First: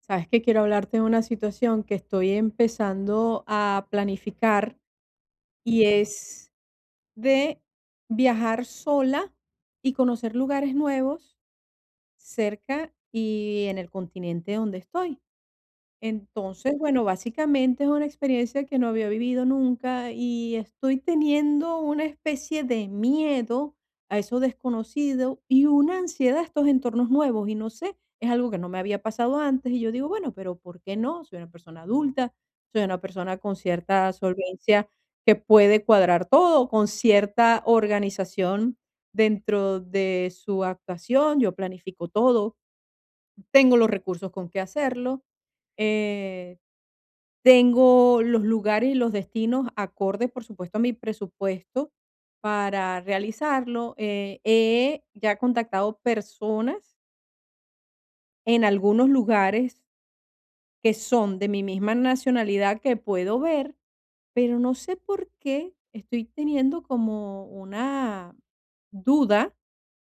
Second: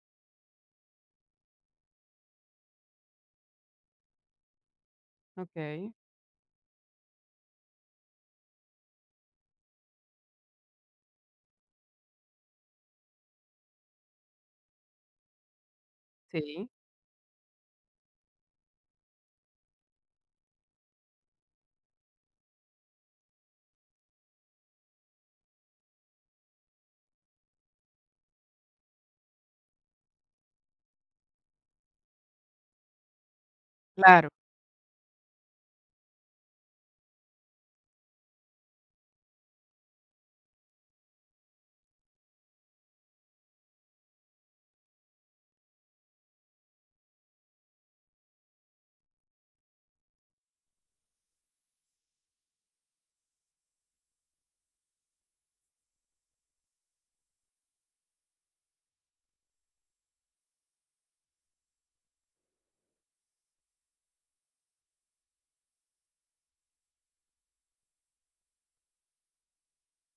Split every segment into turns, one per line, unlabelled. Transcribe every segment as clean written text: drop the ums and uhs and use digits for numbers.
Sabes que quiero hablarte de una situación que estoy empezando a planificar y
Okey,
es de viajar sola y conocer lugares nuevos cerca y en el continente donde estoy.
sí,
Entonces, bueno, básicamente es una experiencia que no había vivido nunca y estoy teniendo una especie de miedo a eso desconocido y una ansiedad a estos entornos nuevos y no sé, es algo que no me había pasado antes y yo digo, bueno, pero ¿por qué no? Soy una persona adulta, soy una persona con cierta
claro.
solvencia que puede cuadrar todo, con cierta organización dentro de su actuación, yo planifico todo, tengo los recursos con que hacerlo. Eh, Tengo los lugares y los destinos acordes, por supuesto, a mi presupuesto para realizarlo. He ya contactado personas en algunos lugares que son de mi misma nacionalidad que puedo ver, pero no sé por qué estoy teniendo como una duda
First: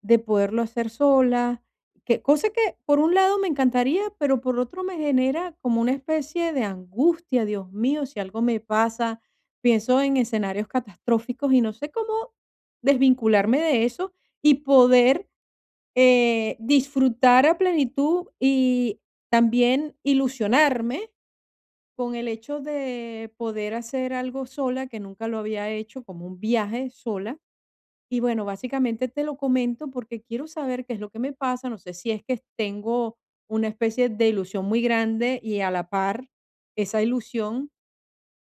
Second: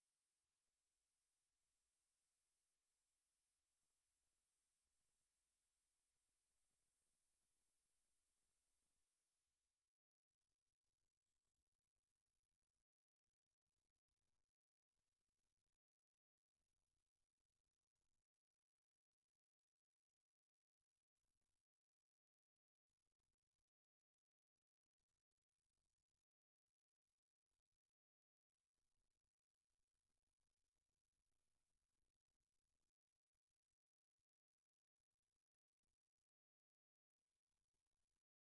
de poderlo hacer sola, que cosa que por un lado me encantaría, pero por otro me genera como una especie de angustia, Dios mío, si algo me pasa, pienso en escenarios catastróficos y no sé cómo desvincularme de eso y poder, disfrutar a plenitud y también ilusionarme con el hecho de poder hacer algo sola, que nunca lo había hecho, como un viaje sola. Y bueno, básicamente te lo comento porque quiero saber qué es lo que me pasa. No sé si es que tengo una especie de ilusión muy grande y a la par esa ilusión,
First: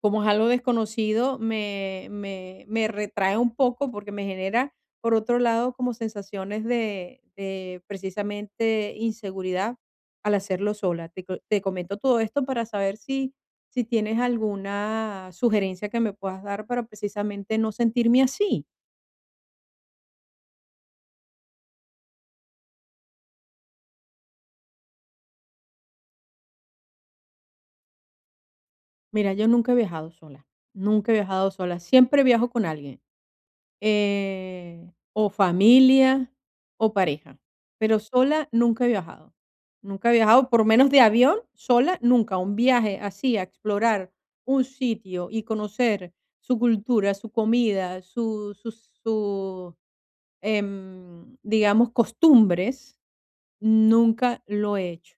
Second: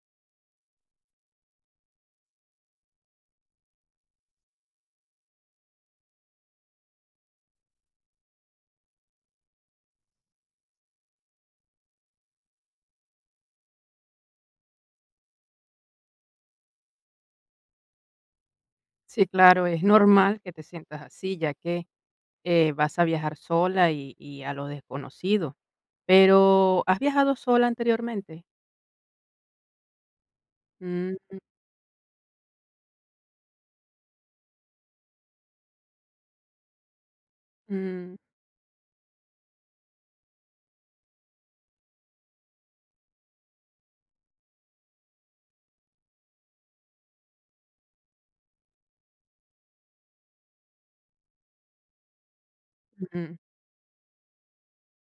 como es algo desconocido, me retrae un poco porque me genera, por otro lado, como sensaciones de precisamente inseguridad al hacerlo sola. Te comento todo esto para saber si, si tienes alguna sugerencia que me puedas dar para precisamente no sentirme así.
Sí, claro, es normal que te sientas así, ya que, vas a viajar sola y a lo desconocido. Pero, ¿has viajado sola anteriormente?
Mira, yo nunca he viajado sola, nunca he
Mm,
viajado sola, siempre viajo con alguien, o familia o pareja, pero
mm,
sola nunca he viajado, nunca he viajado, por menos de avión, sola nunca, un viaje así a explorar un sitio y conocer su cultura, su comida, su, digamos, costumbres,
ujú,
nunca lo he hecho.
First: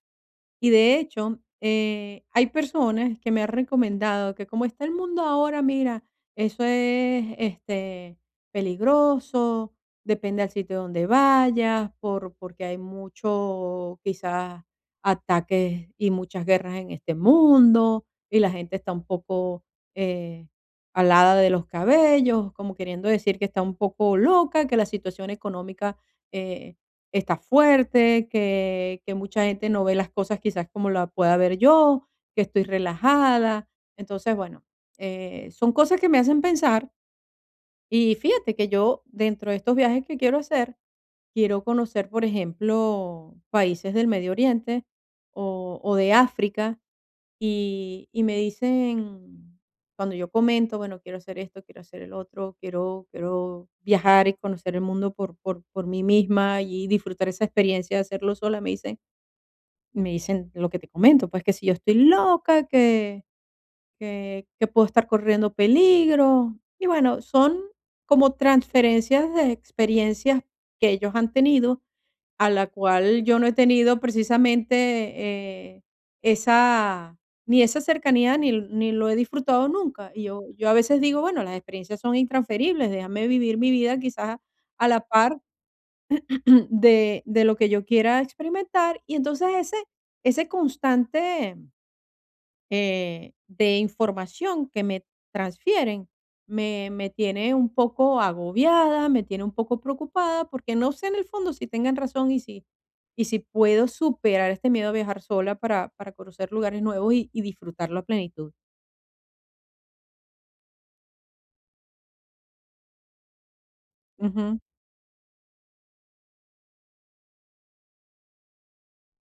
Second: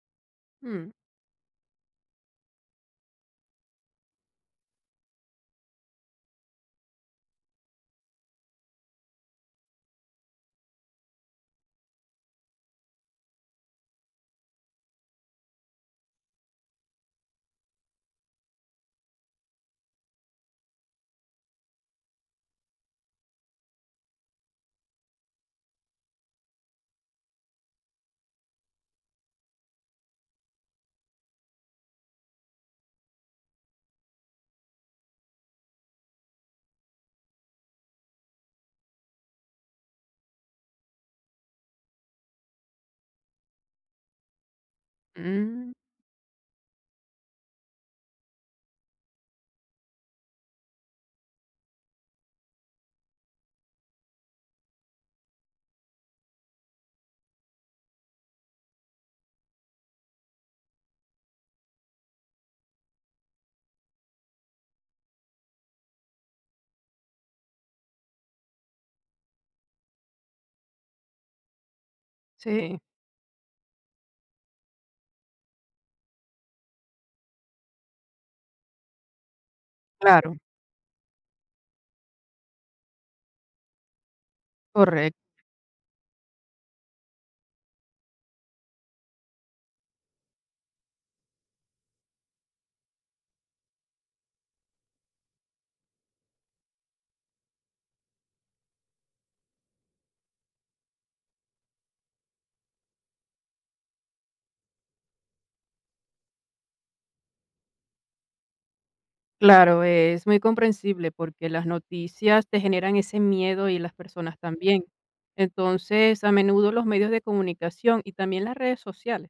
Y
mm,
de hecho, hay personas que me han recomendado que como está el mundo ahora, mira, eso es este, peligroso, depende del sitio donde vayas, porque hay mucho, quizás, ataques y muchas guerras en este mundo, y la gente está un poco eh, alada de los cabellos, como queriendo decir que está un poco loca, que la situación económica eh, está fuerte, que mucha gente no ve las cosas quizás como la pueda ver yo, que estoy relajada. Entonces, bueno, son cosas que me hacen pensar y fíjate que yo dentro de estos viajes que quiero hacer, quiero conocer, por ejemplo, países del Medio Oriente
mm,
o de África y me dicen, cuando yo comento, bueno, quiero hacer esto, quiero hacer el otro, quiero viajar y conocer el mundo por mí misma y disfrutar esa experiencia de hacerlo sola, me dicen lo que te comento, pues que si yo estoy loca, que, que puedo estar corriendo peligro. Y bueno, son como transferencias de experiencias que ellos han tenido, a la
sí,
cual yo no he tenido precisamente, eh, esa ni esa cercanía ni lo he disfrutado nunca. Y
claro,
yo a veces digo, bueno, las experiencias son intransferibles, déjame vivir mi vida quizás a la
correcto.
par de lo que yo quiera experimentar. Y entonces ese constante de información que me transfieren, me tiene un poco agobiada, me tiene un poco preocupada, porque no sé en el fondo si tengan razón y si puedo superar este miedo a viajar sola para conocer lugares nuevos y disfrutarlo a plenitud.
Claro, es muy comprensible porque las noticias te generan ese miedo y las personas
Ujú,
también. Entonces, a menudo los medios de comunicación y también las redes sociales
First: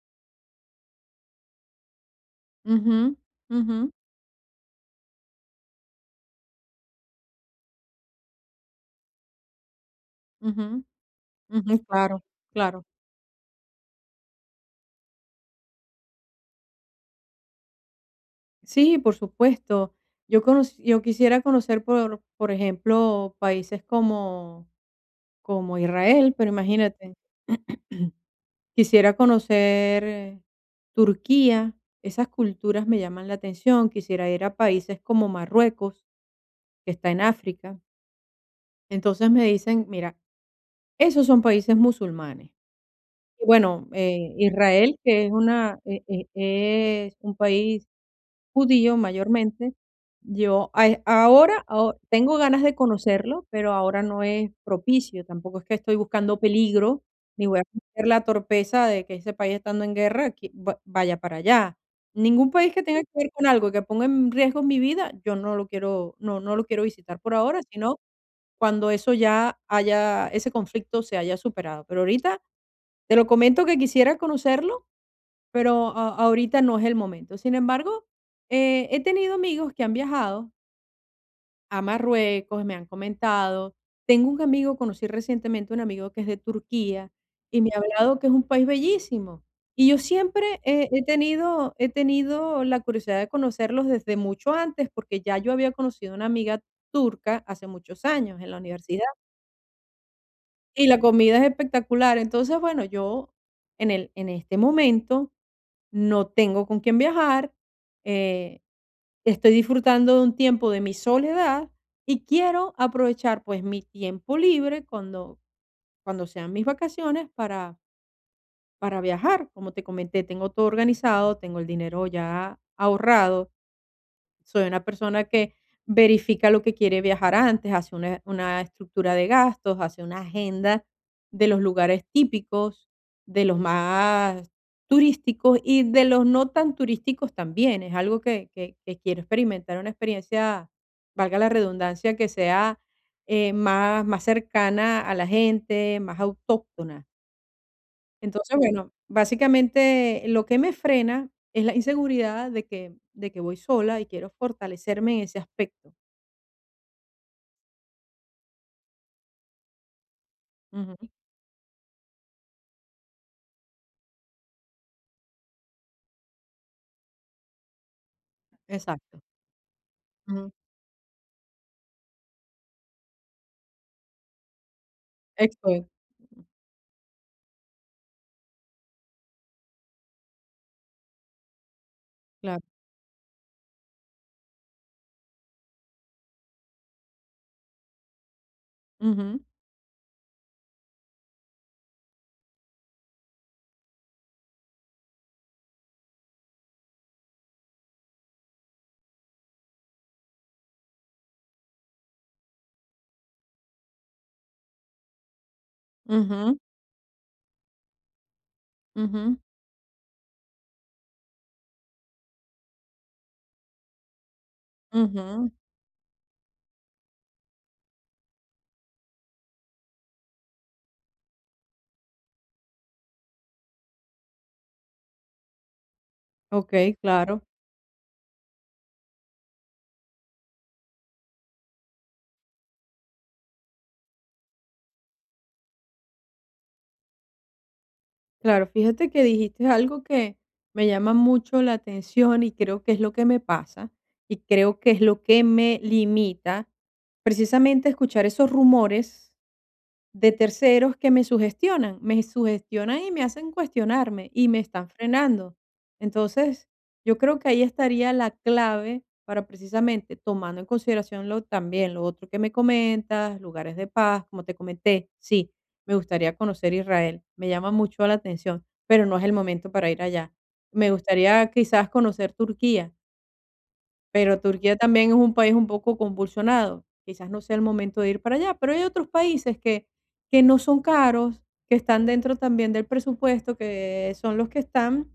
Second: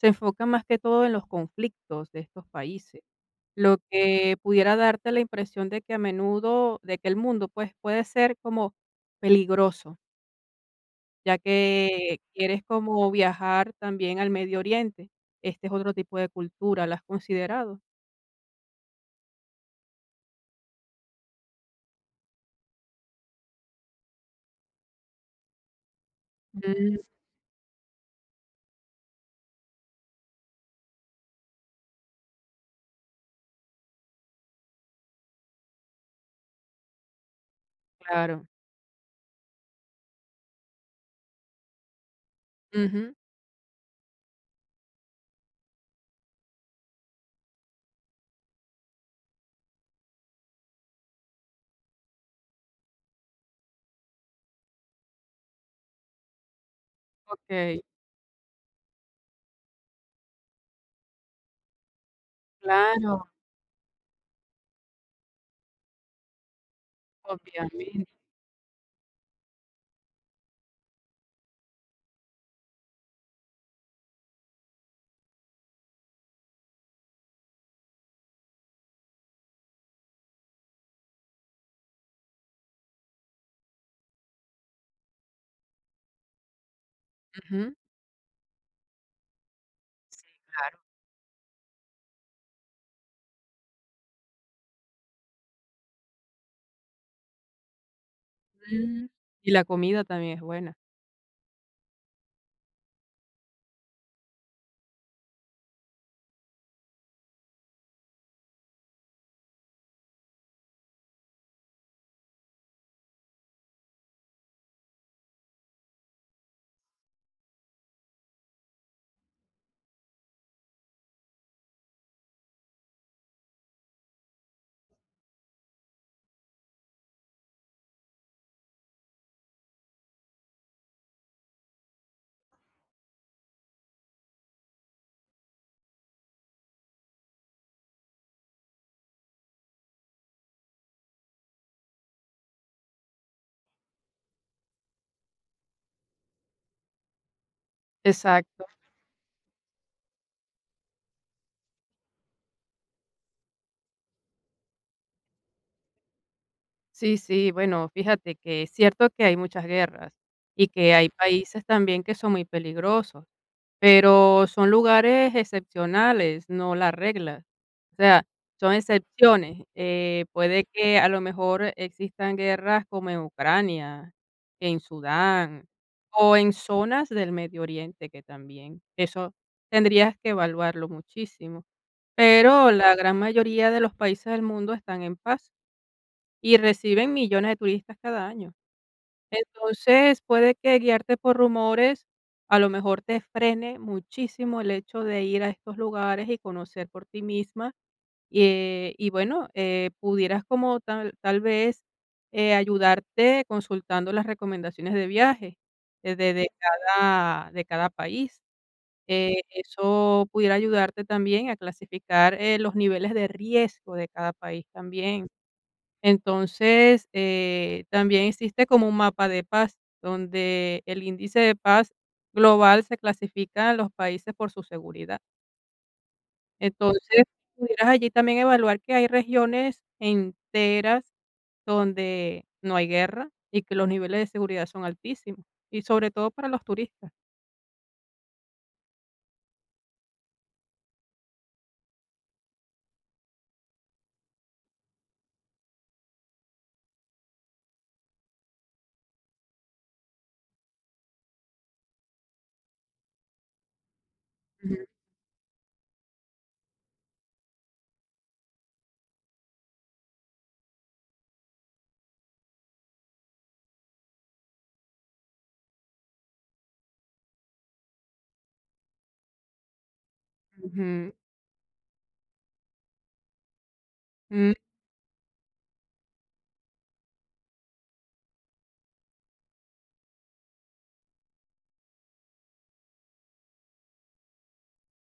se enfoca más que todo en los conflictos de estos países,
ujú,
lo
ujú,
que pudiera darte la impresión de que el mundo, pues, puede ser como peligroso,
ujú,
ya
ujú,
que
claro,
quieres
claro.
como viajar también al Medio Oriente. Este es otro tipo de cultura, ¿la has considerado?
Sí, por supuesto. Yo quisiera conocer, por ejemplo, países como, como Israel, pero
Mm,
imagínate. Quisiera conocer Turquía, esas culturas me llaman la atención, quisiera ir a países como Marruecos, que está en África.
claro.
Entonces me dicen, mira, esos son países musulmanes.
Ujú.
Y bueno, Israel, que es una e e es un país judío mayormente. Yo a e ahora aho Tengo ganas de conocerlo, pero ahora no es propicio, tampoco es que estoy buscando peligro, ni voy a
Okey.
cometer la torpeza de que ese país estando en guerra que va vaya para allá. Ningún país que tenga que
Claro,
ver con algo que ponga en riesgo mi vida, yo no lo quiero no no lo quiero visitar por ahora, sino
obviamente.
cuando eso ya haya ese conflicto se haya superado. Pero ahorita te lo comento que quisiera conocerlo pero ahorita no es el momento. Sin embargo, he tenido amigos que han viajado a Marruecos, me han comentado. Tengo un amigo, conocí recientemente un amigo que es de Turquía y me
Ujú.
ha hablado que es un país bellísimo. Y yo siempre
Claro.
he tenido la curiosidad de conocerlos desde mucho antes, porque ya yo había conocido una amiga turca hace muchos años en la
Mm.
universidad.
Y la comida también es buena.
Y la comida es espectacular. Entonces, bueno, yo en este momento no tengo con quién viajar, eh, estoy disfrutando de un tiempo de mi soledad y quiero aprovechar, pues, mi tiempo libre cuando sean mis vacaciones para viajar. Como te comenté, tengo todo organizado, tengo el dinero ya ahorrado. Soy una persona que verifica lo que quiere viajar antes, hace una estructura de gastos, hace una agenda de los lugares típicos, de los más turísticos y de los no tan turísticos también. Es algo que quiero experimentar, una experiencia, valga la redundancia, que sea más cercana a la gente, más autóctona. Entonces,
Exacto.
bueno, básicamente lo que me frena es la inseguridad de que voy sola y quiero fortalecerme en ese aspecto.
Sí, sí, bueno, fíjate que es cierto que hay muchas guerras y que
Ujú,
hay países también que son muy peligrosos, pero son lugares excepcionales, no las reglas. O sea, son
exacto.
excepciones.
Ujú,
Puede que a lo mejor existan guerras como en Ucrania, en Sudán
exacto.
o en zonas del Medio Oriente que también, eso tendrías que evaluarlo muchísimo.
Claro.
Pero la gran mayoría de los países del mundo están en paz. Y reciben millones de turistas cada año.
Ujú,
Entonces, puede que guiarte por rumores, a lo mejor te frene muchísimo el hecho de ir a estos lugares y conocer por ti misma. Y bueno, pudieras como tal, tal vez ayudarte consultando las recomendaciones de viaje
ujú,
de cada país.
ujú,
Eso pudiera ayudarte también a clasificar los niveles de riesgo de cada país también.
ujú.
Entonces, también existe como un mapa de paz, donde el índice de paz global se clasifica a los países por su seguridad.
Okey,
Entonces,
claro.
pudieras allí también evaluar que hay regiones enteras donde no hay guerra y que los niveles de seguridad son altísimos, y sobre todo para los turistas.
Claro, fíjate que dijiste algo que me llama mucho la atención y creo que es lo que me pasa y creo que es lo que me limita precisamente a escuchar esos rumores de terceros que me sugestionan y me hacen cuestionarme y me
Ujú,
están frenando. Entonces, yo creo que ahí estaría la clave para precisamente tomando en consideración lo, también lo otro que me comentas, lugares de paz, como te comenté, sí, me gustaría conocer Israel, me llama mucho la atención, pero no es el momento para ir allá. Me
ujú.
gustaría quizás conocer Turquía, pero
Mm,
Turquía también es un país un poco convulsionado. Quizás no sea el momento de ir para allá, pero hay otros países que no son caros, que están dentro también del presupuesto, que son los que están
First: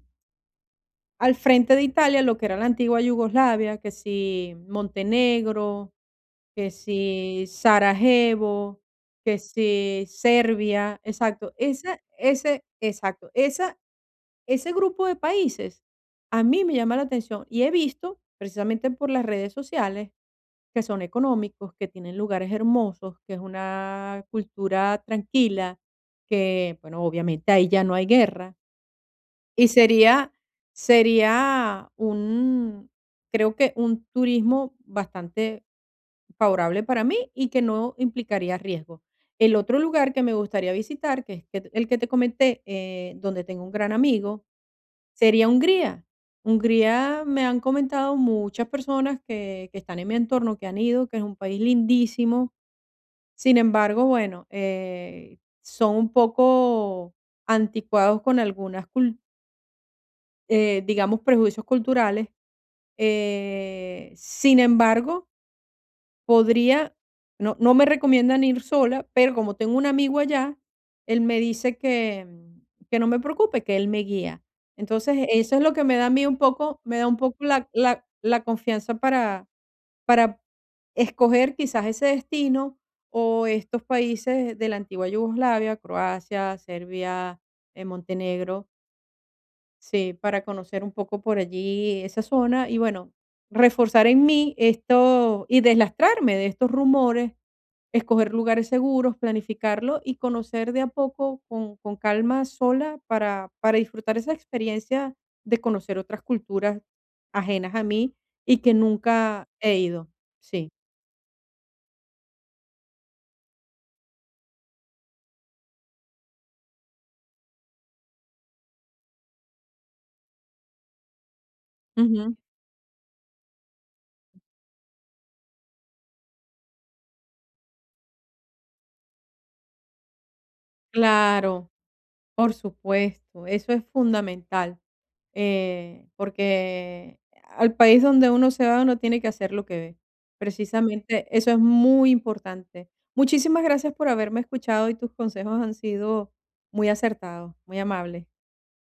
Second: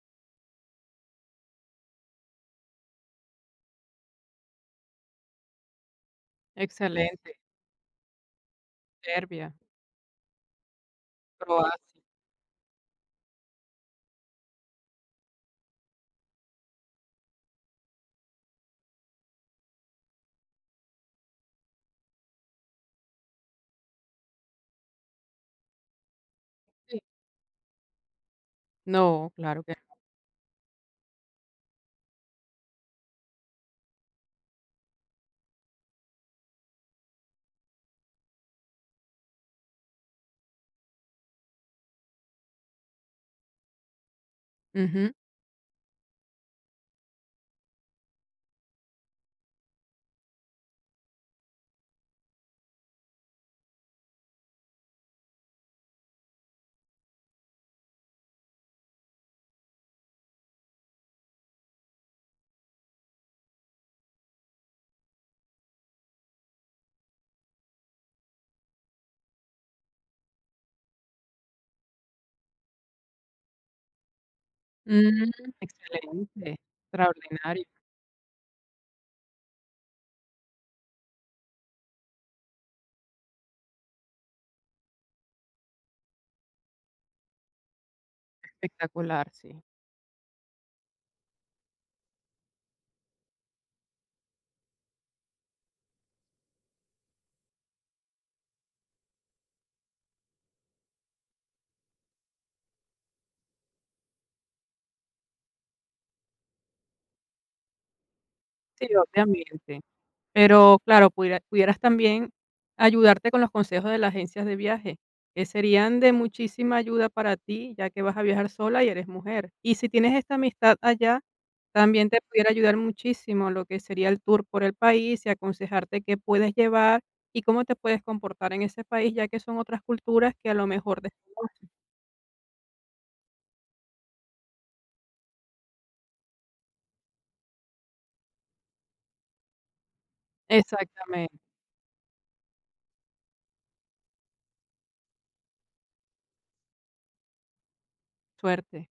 al frente de Italia, lo que era la antigua Yugoslavia, que si Montenegro, que
excelente.
si Sarajevo, que
Serbia.
si Serbia, exacto.
Croacia.
Esa ese Exacto, esa ese grupo de países a mí me llama la atención y he visto, precisamente por las redes sociales, que son económicos, que tienen lugares hermosos, que es una cultura tranquila, que,
Sí.
bueno, obviamente ahí ya no hay guerra.
No, claro
Y
que no.
sería sería un creo que un turismo bastante favorable para mí y que no implicaría riesgo. El otro lugar que me gustaría visitar, que es que el que te comenté, donde tengo un gran amigo,
Ujú.
sería Hungría. Hungría me han comentado muchas personas que están en mi entorno, que han ido, que es un país lindísimo. Sin embargo, bueno, son un poco anticuados con algunas cul digamos, prejuicios culturales. Sin embargo, podría, no, no me recomiendan ir sola, pero como tengo un amigo allá, él me dice que, que no me preocupe, que él me guía. Entonces,
Mm,
eso es lo que me da a mí un
excelente.
poco, me da un poco
Extraordinario.
la confianza para escoger quizás ese destino o estos países de la antigua Yugoslavia, Croacia, Serbia, Montenegro,
Espectacular, sí.
sí, para conocer un poco por allí esa zona y bueno, reforzar en mí esto y deslastrarme de estos rumores, escoger lugares seguros, planificarlo y conocer de a poco con calma sola para disfrutar esa experiencia de conocer otras culturas ajenas a mí y que
Sí,
nunca he
obviamente.
ido. Sí.
Pero claro, pudieras también ayudarte con los consejos de las agencias de viaje, que serían de muchísima ayuda para ti, ya que vas a viajar sola y eres mujer. Y si tienes esta amistad allá, también te pudiera ayudar muchísimo lo que sería el tour por el país y aconsejarte qué puedes llevar y cómo te puedes comportar en ese país, ya que son otras culturas que a lo mejor desconoces.
Claro, por supuesto, eso es fundamental, porque al país donde uno se va, uno tiene que hacer lo que ve. Precisamente
Exactamente.
eso es muy importante. Muchísimas gracias por haberme escuchado y tus consejos han sido muy acertados, muy amables.
Suerte.